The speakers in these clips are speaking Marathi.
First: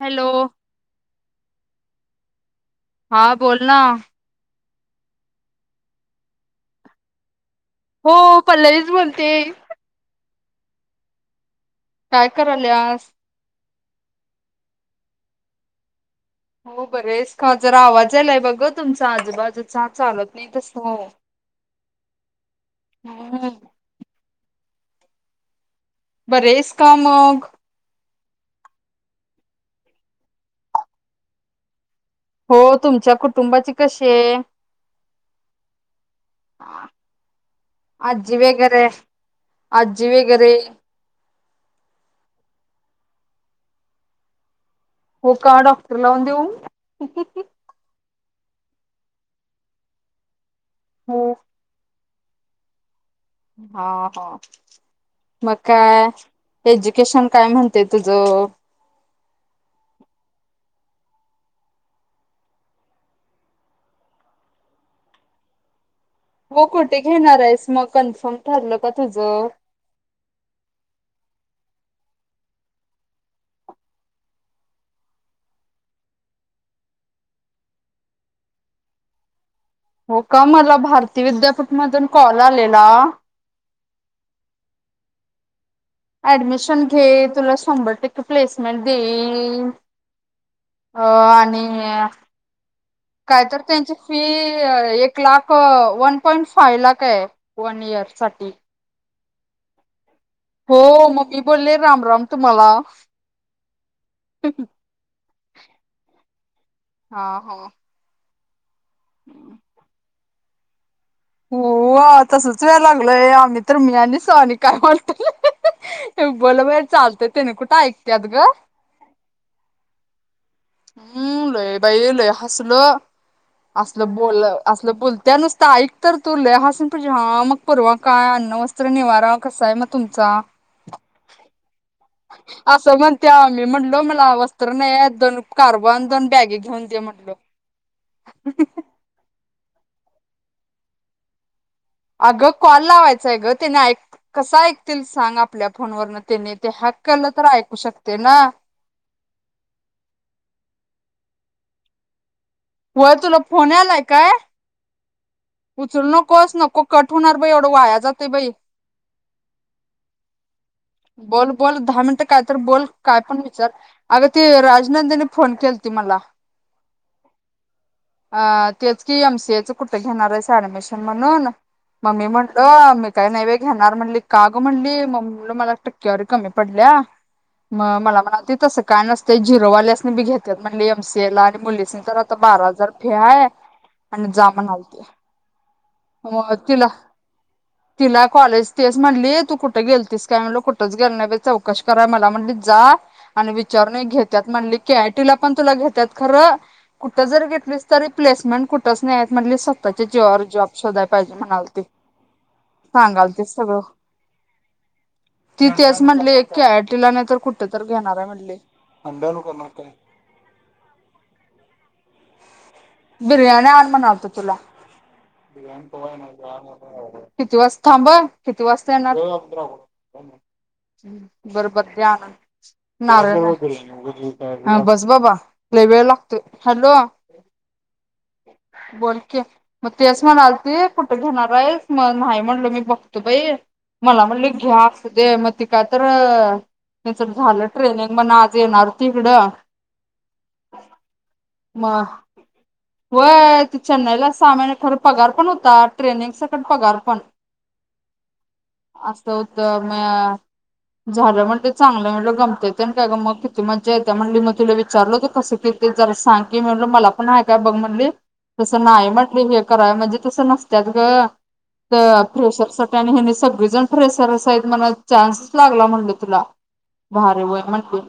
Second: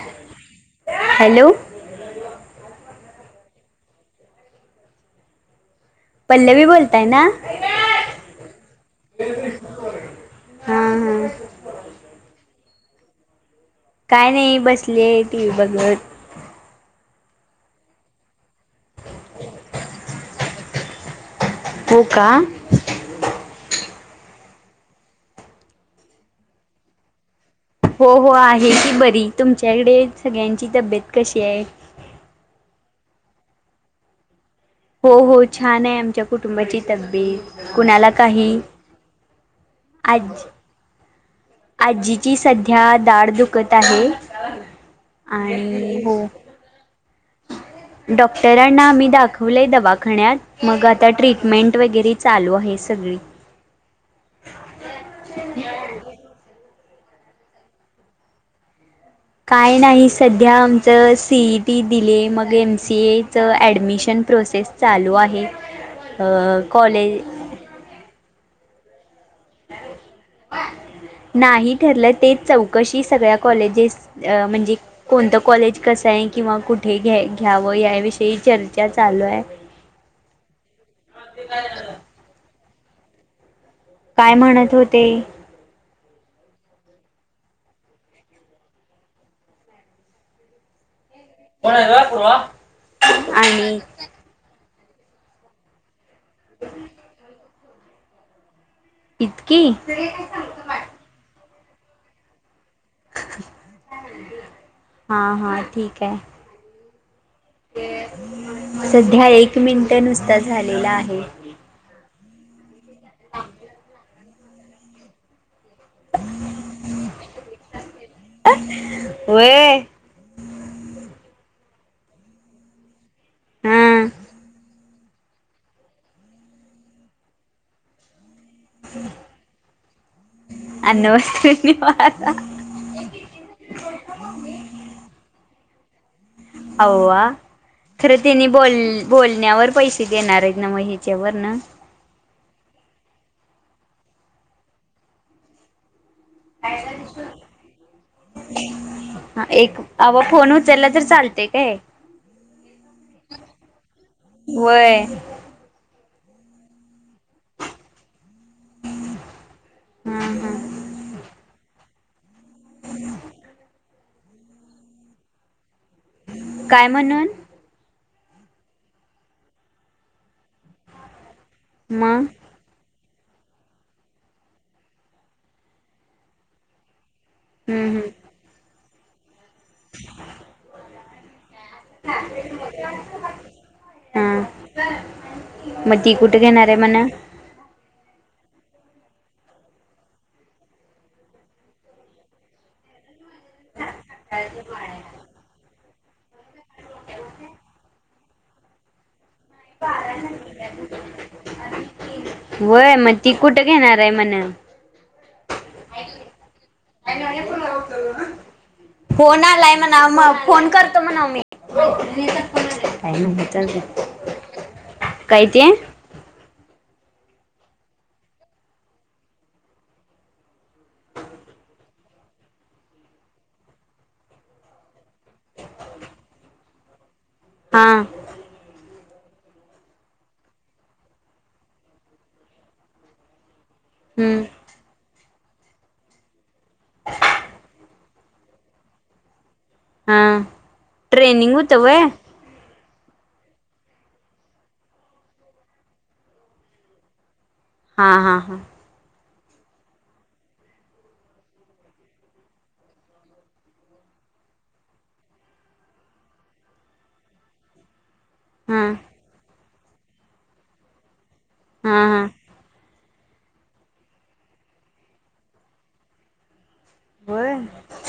हॅलो हॅलो हा बोल ना. पल्लवी बोलताय ना? हो पल्लवीच बोलते हम हम काय कराल्यास? काय नाही बसले टी व्ही बघत. हो बरी आहेस का जरा आवाज यायलाय बघ गं तुमचा आजूबाजूचा चालत नाही तसं. हो का? बरी आहेस का मग? हो हो आहे की बरी तुमच्याकडे सगळ्यांची तब्येत कशी आहे? हो तुमच्या कुटुंबाची कशी आहे? हो हो छान आहे आमच्या कुटुंबाची तब्यीेत कुणाला आजी काही वगैरे आजी आज वेगैरे आजीची सध्या दाढ दुखत आहे. हो का डॉक्टर आणि हो लावून देऊ? ह ह. डॉक्टरांना आम्ही दाखवलंय दवाखान्यात. मग आता हो ट्रीटमेंट वेगैरे चालू आहे सगळी. हा हा मग काय? एज्युकेशन काय म्हणतयं तुझं? काय नाही सध्या आमचं सी ई टी दिले मग एम सी एचं ऍडमिशन प्रोसेस चालू आहे. अ, हो कुठे कॉलेज घेणार आहेस मग कन्फर्म ठरलं का? तुझं. नाही ठरलं ते चौकशी सगळ्या कॉलेजेस अ म्हणजे कोणतं कॉलेज कस आहे किंवा कुठे घ्या घ्यावं याविषयी चर्चा चालू हाय. हो का मला भारती विद्यापीठ मधून कॉल आलेला. ना, काय म्हणत होते. ऍडमिशन घे तुला शंभर टक्के प्लेसमेंट देईन. अ आणि कायतर आणि त्यांची फी, ते एक lakh one points five lakh आहे. वन इयर साठी. इतकी! हो मग मी बोलले राम राम तुम्हाला. हा हा, ठीक हाय. हा हा, सध्या एक मिनिटं नुसता झालेला आहे. [unintelligible] [inaudible] या लागलोय आम्ही तर मी आणि श्रु त्या आणि काय म्हणतील. बोला बाई चालतय तेनी कुठ ऐकत्यात ग. व्हय हम्म, लय बाई लय हसलो. हा असलं बोल असलं बोलतीया नुसत ऐक तर तु लई हासून पडशील हा मग परवा काय आ अन्न, वस्त्र, निवारा कसा आहे मग तुमचा. अन्न वस्त्र निवारा असं म्हणत्या, मी म्हणलो मला वस्त्र नाही दोन [unintelligible] दे अव्वा म्हटलो खर तेनी बोल बोलण्यावर पैसे देणार आहेत, नाव हेच्या वर न अगं कॉल लावायचंय ग त्याने ऐक कस ऐकतील सांग आपल्या फोनवर एक अवा फोन उचलला तर चालत ते काय, हो तुला फोन आलाय काय? वय नकोस नको कट होणार बाई एवढं वाया जाते बाई. हम्म हम्म बोल बोल दहा मिनटं काय तर बोल काय पण, विचार अग त राजनंदिनी फोन केल ती मला काय म्हणून? अ तेच की एम सी एच कुठ घेणार आहेस ऍडमिशन म्हणून. म मग मी म्हणटलो काही नाही बई घेणार म्हणली कागं म्हणली, म म्हणलो मला टक्केवारी कमी पडल्या हम्म मग मला हम्म म्हणालती तसं काय नस ते झिरोवाल्यासनी बी घेत्यात म्हणली एम सी ए ला. मुलीसनी तर आता बारा हजार फी हाय, आणि जा हा म्हणालती. मग ती कुठे म घेणार आहे तिला म्हणा तिला कॉलेज तेस म्हणली, तू कुठे गेलतीस काय? म्हनलो कुठ कुठच गेलो नाही बई चौकश कराय मला म्हणली जा आणि विचारून घेत्यात म्हणली, के आय टी ला पण तुला घेत्या त्यातं खर कुठ जर घेतलीस तरी प्लेसमेंट कुठच नाहीएत. म्हणली स्वतःच्या जीवावर जॉब शोधाय पाहिजे म्हणाल ती, वय मग सांगाल ती कुठे सगळं. घेणार आहे म्हणा ती तेच म्हणली के आय फोन आलाय म्हणा म फोन करतो म्हणाव मी. ठी कत बिर्यानी आन मनालतो तुला. काय ते बिर्याणी कवा येणार बाळा किती वाज थांब किती वाजता येणार? बर बरते आण नारळ बस बाबा लय वेळ लागतोय. हॅलो हा. बोल मग तेस म्हणालती कुठे घेणार आहेस, मग नाही म्हणल मी बघतो बाई. मला‌ हम्म म्हटली घ्या, असूदे म ते काय तर झालं ट्रेनिंग. ती पण आज येणार होती हिकडं. हा ट्रेनिंग मग होतवय! व्हय चेन्नईला सहामाहीने, खर पगार पण होता ट्रेनिंगसकट पगार पण. हा हा हा. अस होत म झालं म्हणली चांगलं मी म्हलं गमत तेन काय ग, मग किती मज्जा येते म्हणली. म तिला विचारलं होत कसं किती जरा सांग की, मी म्हलं मला पण हाय आहे का बग म्हणली. हा तसं नाही म्हटली हे कराव म्हणजे तसं नसत्यात ग. हा तर हा फ्रेशरसाठी आणि हेनि सगळेजण फ्रेशरच हायत म्हण, चान्सच लागला म्हटलं तुला. भारी होय म्हटली.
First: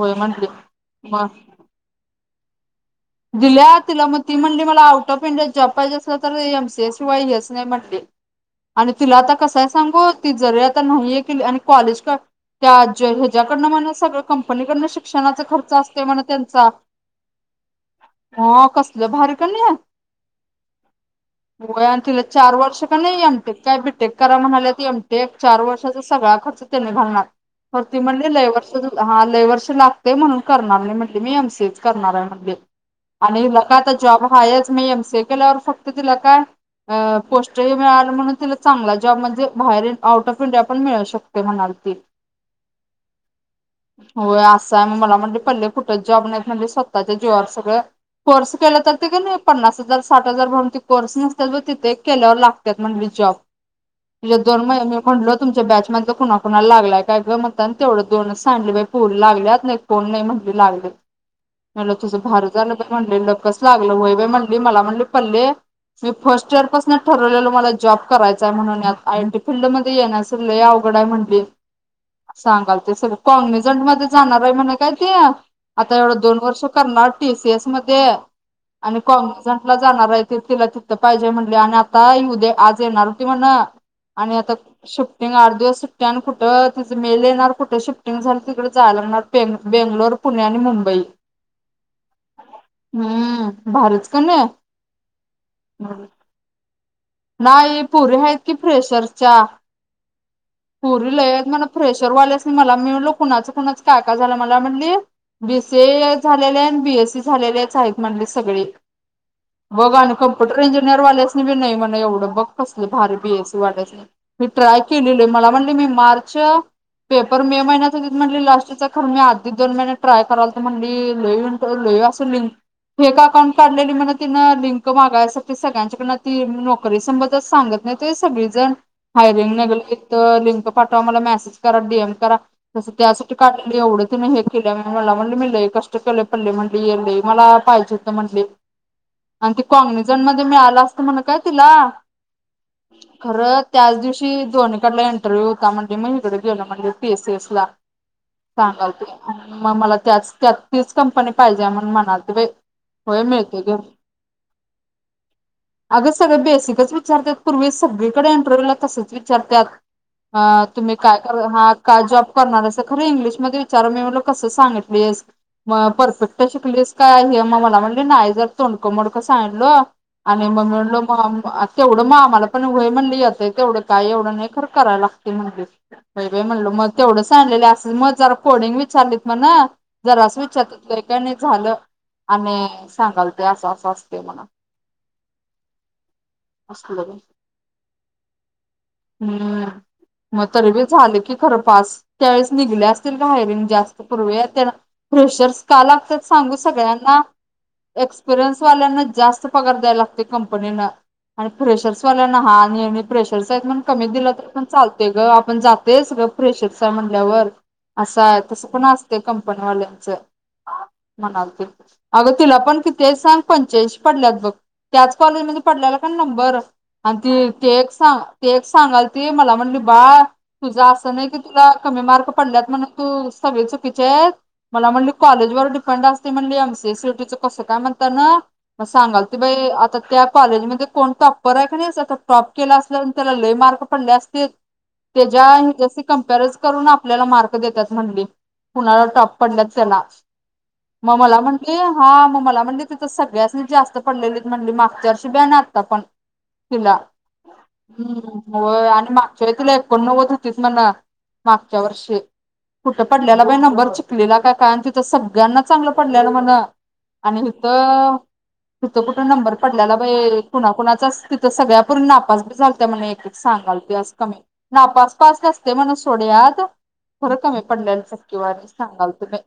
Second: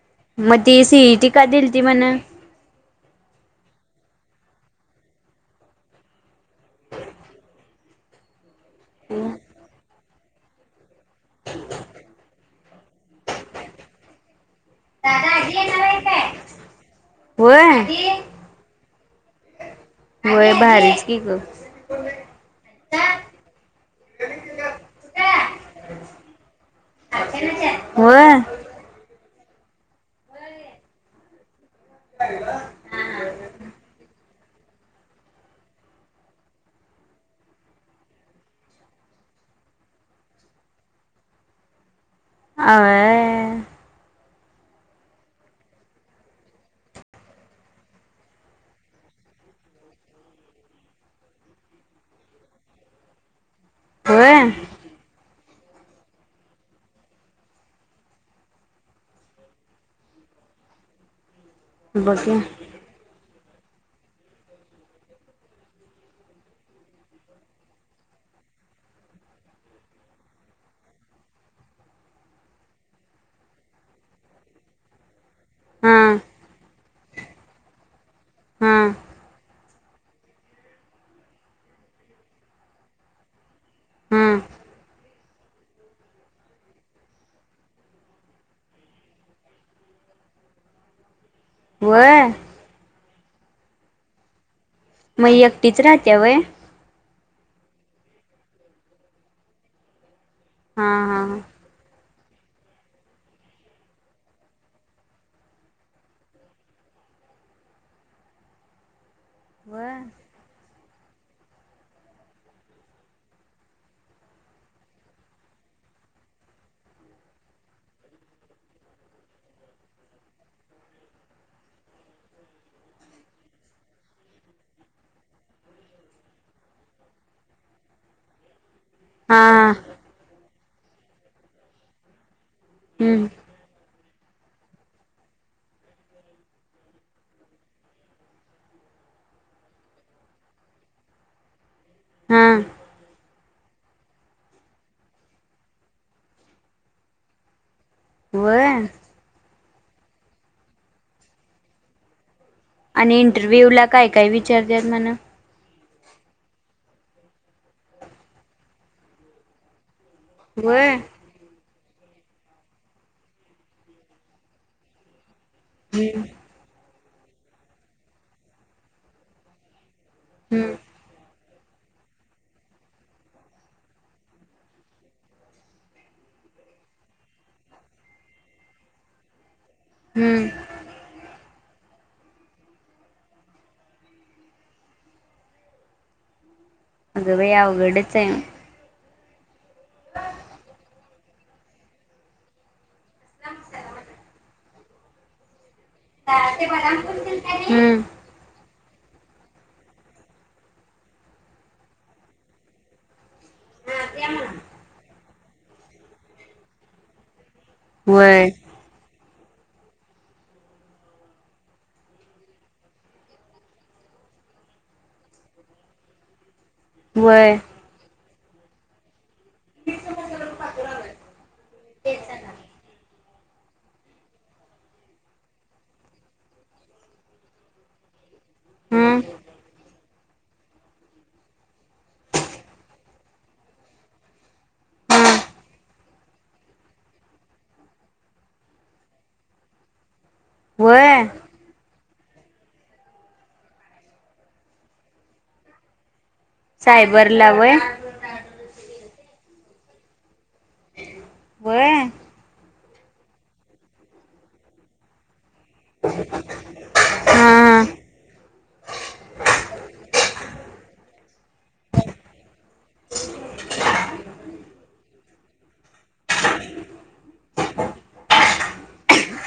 व्हय म्हटली मग ती सीईटी मग का दिली ती म्हण दिल्या तिला मग ती म्हणली मला आउट ऑफ इंडिया जॉब पाहिजे अस तर एमसीएस शिवाय हेच नाही म्हटली. आणि तुला आता कसय सांगू. ती जरी पटकन होईल आणि कॉलेज का त्या अजय हेज्याकडनं सर्व कम्प्लीट पण तीकडण दादा शिक्षणाचा आजी खर्च येणार आहे असतोय म्हनण काय? या व्हय आजी हो कसलं भारी क नाही, व्हय भारीच की ग होय तिला चार वर्ष क नाही एमटेक काय बीटेक करा म्हणाले एमटेक चार वर्षाचा सगळा खर्च त्याने घालणार अर्चनाच्या त म्हणली व्हय लय वर्ष हा लय पैसे लागते म्हणून करणार नाही म्हटलं, मी एमसीए च. करणार आहे म्हटली. आणि नको आता जॉब मी एम सी ए केल्यावर फक्त तिला काय पोस्टही मिळाली म्हणून तिला चांगला जॉब म्हणजे बाहेर, आउट ऑफ इंडिया पण मिळू शकतोय म्हणाल ती. [unintelligible] होय असं आहे, मला म्हणली पल्ले कुठंच जॉब नाहीत म्हणजे स्वतःच्या जीवावर सगळं, कोर्स केला तर ते का नाही पन्नास हजार साठ हजार भरून ते कोर्स नसत्यात बघ तिथे केल्यावर लागतात म्हणली जॉब. ते दोन व्हय महिने मी म्हटलं होत. तुमच्या बॅच मधल कुणाकुणा लागलाय काय ग म्हणता तेवढं दोन सांगितल्या बघ पोर लागल्यात नाही कोण नाही म्हटली लागले. मला बघ तुझं की भारत म्हणली लकच लागलं होई म्हणली मला म्हणली पल्ले मी फर्स्ट इयर पासून ठरवलेलो मला जॉब करायचाय म्हणून आय एनटी फीलल्ड मध्ये येण्यास लय अवघड आहे म्हणली सांगाल ते सगळ कॉनिजंट मध्ये जाणार आहे म्हणे काय ती. आता हा एवढं दोन वर्ष करणार टी सी एस मध्ये, हा आणि कॉमर्सचा, जाणार आहे ती तिला तिथं पाहिजे म्हणली आणि आता उद्या, आज येणार होती म्हण. हा आणि आता आठ दिवस सुट्टया आणि कुठं तिंच मेल येणार कुठ शिफ्टिंग झालं तिकड जायला लागणार बेग बेंगलोर, पुणे आणि मुंबईकर. व्हय, हू भारीच क नि. एकटीच राहत्यां वय? नाही पुरी आहेत की फ्रेशरच्या, हा पुरी हा लय आहेत म्हण फ्रेश चरवाल्यासनी मला मी म्हणलो कुणाच कुणाच काय काय झालं मला म्हणली बीसीए झालेले न बीएसी झालेलेच आहेत म्हटली सगळी. बग व्हय आणी कम्प्युटर इंजि निर वाल्यासनी बी नई म्हण. एवढं बघ कसलं भारी बीएसी वाटाय मी ट्राय केलेल मला म्हणली मी मार्च पेपर मे महिन्यात होतीत म्हटली लास्टच खर मी आधी दोन महिने ट्राय कराल तर म्हनली लई इंट लई असं लिंक फेक अकाउंट काढलेली म्हण तिन लिंक मागायासाठी सगळ्यांच्याकड ती, तरी संबंदच सांगत नाहीत होय सगळी जण. हा फायलिंग हा लागलं इथं लिंक प पाठवा मला. मेसेज करा. डी एम करा. तसं हम्म त्यासाठी काढलंय एवढं. तीन हे केलीया म्हण, मला म्हणली मि लय कष्ट केल्यात पल्ले म्हटली, एम बी ए मला पाहिजे होत म्हटली आणि ती कोंगणजण मध्ये मिळाला असतं म्हण काय. तिला हु. खरं त्याच दिवशी दोनीकडला इंटरव्ह्यू होता. म्हणजे मी इकड गेलो म्हणजे टी सी येस ला. व्हय सांगालतीस तू. म-मला त्याच, त्यात तीच कंपनी पाहिजे हाय म्हणून म्हणालती बाई. आणि होय मिळते इंटरव्ह्यू ला काय काय विचारत्यात म्हण? अगस सगळ बेसिकच विचारत्यात पुर्वी सगळीकड एंटरव्ह्यूला तसच विचारत्यात. अ व्हय तुम्ही काय कर हात? काय जॉब करणार हाईसा? खरं इंग्लिशमध्ये विचारा मी मनल कसं सांगितलीस? म हम्म परफेक्ट शिकलीस. काय हे म मला म्हणली नाई जर तोंडकं मोडकं सांडलं आणि म मी हम्म म्हणलो तेवढं मग आम्हाला पण व्हय म्हणली येतय. तेवढं काय एवढं नाही खरं करायला लागते म्हणली. बई बई म्हणल मग तेवढं सांगलेलं असं म जरा कोडिंग विचारलीत मण जरास हम्म विचारत्यात लई काय नाही झालं. आणि सांगाल त्या असं-असं असते म्हण. अग बाई अवघडच हाय. हम्म मग तरी बी झाल की खरं पास. त्यावेेळेस निघल्या असतील हायरिंग जास्त पूर्वी आ त्या फ्रेशर्स का लागतात सांगू सगळ्यांना? हम्म एक्सपिरियन्स. [unintelligible] वाल्यांना जास्त पगार द्यायला लागतोय कंप पनीनं आणि प्रेशर्स वाल्यांना हाय आणि मी प्रेश शर्स हाईत म्हणून कमी दिला तरी पण चालतय गं आ पण जातयंच ग प्रेशरच हाय म्हणल्यावर. असं हाय व्हय तसं पण असतय कंप् पण वाल्यांच मनालती. अगं तिला पण किती हाय सांग पंच्याऐंशी पडल्यात बघ त्याच कॉलेजमध्ये पडल्याला पण नंबर. आणि ती व्हय एक, ती एक सा तेच सांगालती. ती मला म्हणली बाळ तुझं असं नाही की तुला कमी मार्क पडल्यात म्हणून तू सगळी चुकीचेत मला म्हणली, कॉलेजवर डिपेंड असतयं म्हणली, एम सीए स यूटी च कसं काय म्हणता न म हम्म सांगाल ती बाई आता त्या कॉलेजमध्ये कोण टॉप्पर आहे का नाही [unintelligible] टॉप केला असल्या त्याला लय मार्क पडले असतील हम्म त्याच्या कॉम्परच करून आपल्याला मार्क देतात म्हणली कुणाला टॉप पडल्यात त्यांना म व्हय मला म्हंटली हा म मला म्हणली तिथं सगळ्यास्नि जास्त पडलेलीत म्हणली मार्क [unintelligible] आता पण तिला सायबरला व्हय हूं व्हय आणि मा तरी तुला एकोणंनव्वद तेच ना मा मागच्या व्हय वर्षी कुठं पडल्याला बाई नंबर चिकलीला का काय अन तिथं सगळ्यांना चांगल पडल्याल म्हनं आणि हीत हा हितं कुठ नंबर व्हय कुणा कुणाचाच तिथं सगळ्या पुरी नापास बी झालत्या म्हण एक एक सांगालत्या अस का मी नापास [inaudible] हसतंय म्हणून सोडयात थोड कमी पडल्याल टक्के वारी सांगालत बाई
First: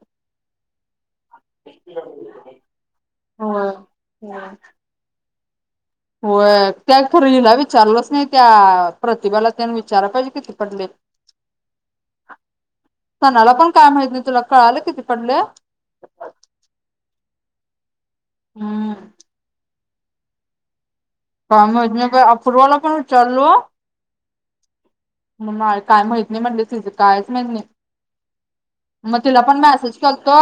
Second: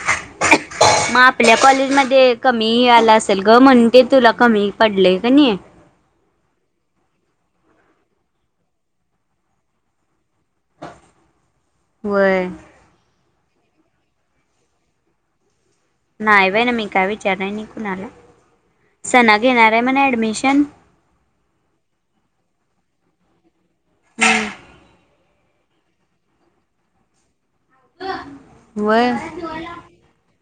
म आपल्या कॉलेजमध्ये कमी आला असेल ग होय म्हणुन ते तुला कमी पडले. हाय नी व्हय त्या खरं हिला विचारलंच नाही त्या प्रतिभाला त्यान विचारा पाहिजे किती पडलेत व्हय [inaudible] कोणाला? पण काय माहित नाय तुला कळालं किती पडले? नाय बाई न मी काय विचारल नाय नि कुणाला हम्म. सना गीनात ते म्हणे ॲडमिशन फॉर्म [unintelligible] अपूर्वाला पण विचारलो. म मा काय माहत नाही म्हणली तिज कायच माहित नई व्हय म तुला पण मॅसेज कलतो.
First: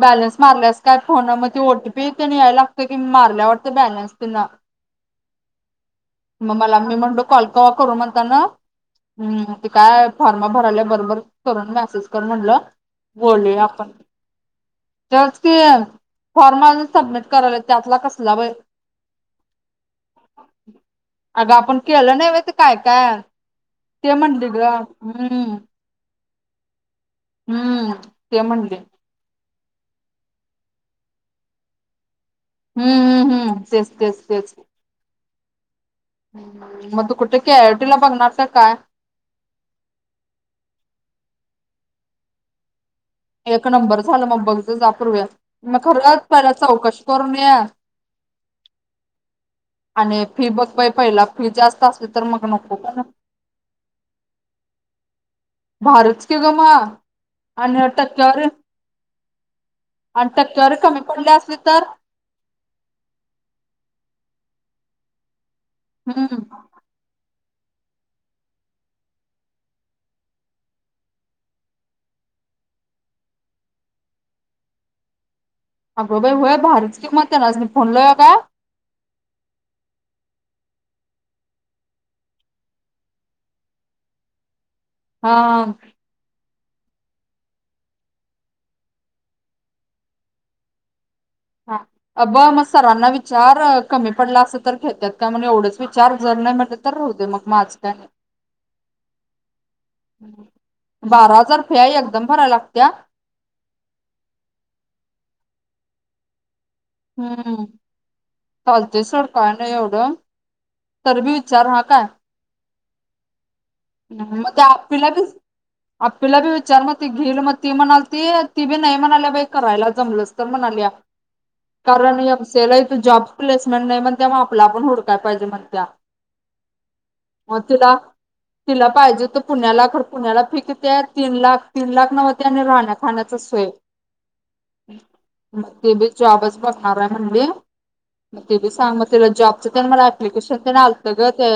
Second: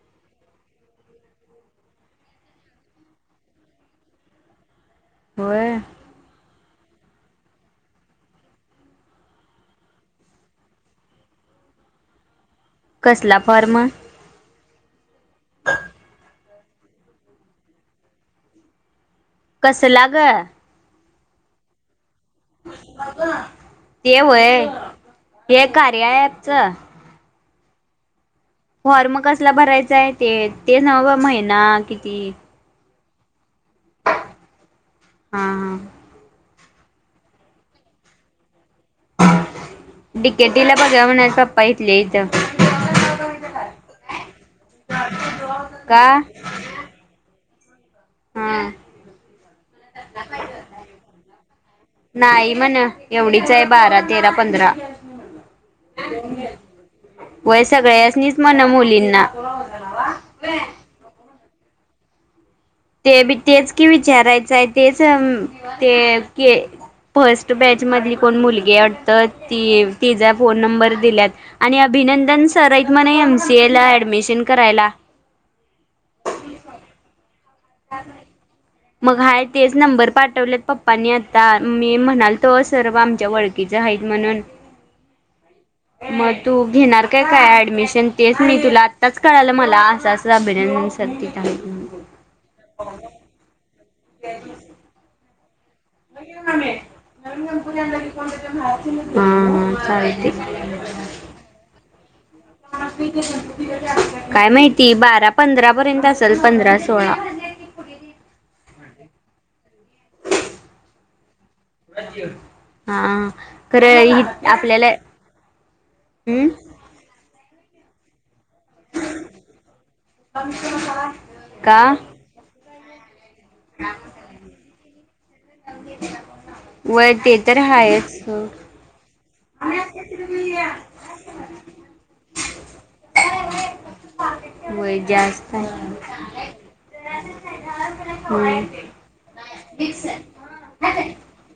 बॅलन्स मारल्यास काय फोना मधी ओटी तीनं यायला लागत की मारलाय वाटतं बॅलन्स तिनं होय. म मला मी म्हणलो कॉल कवा करू म्ह अन हूं ते काय फॉर्म भरल्या बरोबर करण मॅसेज कर म्हणलं कसला फॉर्म त्योच की फॉर्म आजून सबमिट कराला त्यातला कसला बय कसला ग अग आपण केलं नाय व्हय ते काय काय ते म्हणली व्हय ग हम्म ते कार्या ॲप चा हूं ते म्हणले कसला भरायचा आहे? ते ते नव्ह महिना किती? ते हम्म हम्म हम् तेच तेच तेच.. हा हा मग तु कुठे? केआयटीला बघणार आहेस का? काय? [unintelligible] डिकेटीला बघूया म्हणाल्यात [unintelligible] पप्पा इथले इथं एक नंबर झाला मग बघच जा तु पूर्वी मग का खरंच परत चौकशी करून ये. हा आणि फी बघ बाई पहिला फी जास्त असली तर मग नाही नको म्हण पण. एवढीच आहे भारीच की ग मग [unintelligible] व्हय आणि सगळ्यानीच टक्क्यावर म्हणा मुली [unintelligible] आणि टक्केवारी कमी पडली असली तर ते बी तेच कि विचारायचंय तेच अ ते के हम्म फस्ट बॅच मधली को मुलगी वाटत तिचा फोन नंबर दिल्या आणि अभिनंदन सर आहेत म्हणा एमसीए ला ऍडमिशन करायला अग बाई होय भारीच की मग तेनासनी फोन लावूया काय? मग हाय तेच नंबर पाठवलेत. पप्पनी आता मी म्हणाल, तो सर आमच्या ओळखीचा आहेत म्हणून. हा हा मग तू घेणार का? काय ऍडमिशन तेच म तुला आत्ताच कळालं मला असं असं अभिनंदन सर. तिथं आहेत हा म्हणून. अब मग सर्वांना विचार कमी पडला असल तर घेत्यात त्यामध्य एवढं [unintelligible] हा काय नाही हा चालतय बारा हजार फी आहे एकदम भरायला लागत्या माहिती बारा, पंधरा, पर्यंत पंधराच हम्म चालतय सोड काय नाही एवढ? तरी बी विचार हा काय? हा खरं हि मग ते आपल्याला आपी ला हम्म. बी विचार मग ते घेल मग ते म्हणाल ती ती बी नाही म्हणाल्या बाई कराय जमलंच तर म्हणाल्या का? कारण एक सेल जॉब प्लेसमेट नाही म्हणत्या म आपलं आपण हुडकु व्हय ते तर मग तिला हायच तिला पाहिजे पुण्याला खरं पुण्याला फी किती हाय? तीन लाख, तीन लाख नव्ह ते आणि राहण्या खाण्याचा सोय वय जास्त मग आहे. ते बी हम्म. जॉबच बघणार आहे म्हनली मग ते बी सांग म ती ला जॉब [unintelligible] मला अपप्लिकेशन तेन आलतं ग ते.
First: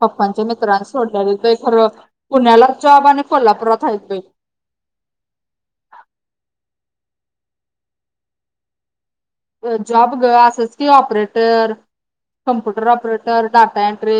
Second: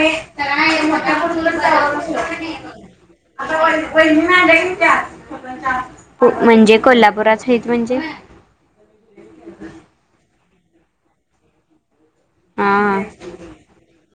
पप्पांच्या मित्रास जायचंय खरं पुण्याला जॉब आणि कोल्हापुरात आता आहेत बाई म्हणजे कोल्हापुरात हाईत म्हणजे जॉब ग असंच की ऑपरेटर कमप्युटर हा. Operator, data entry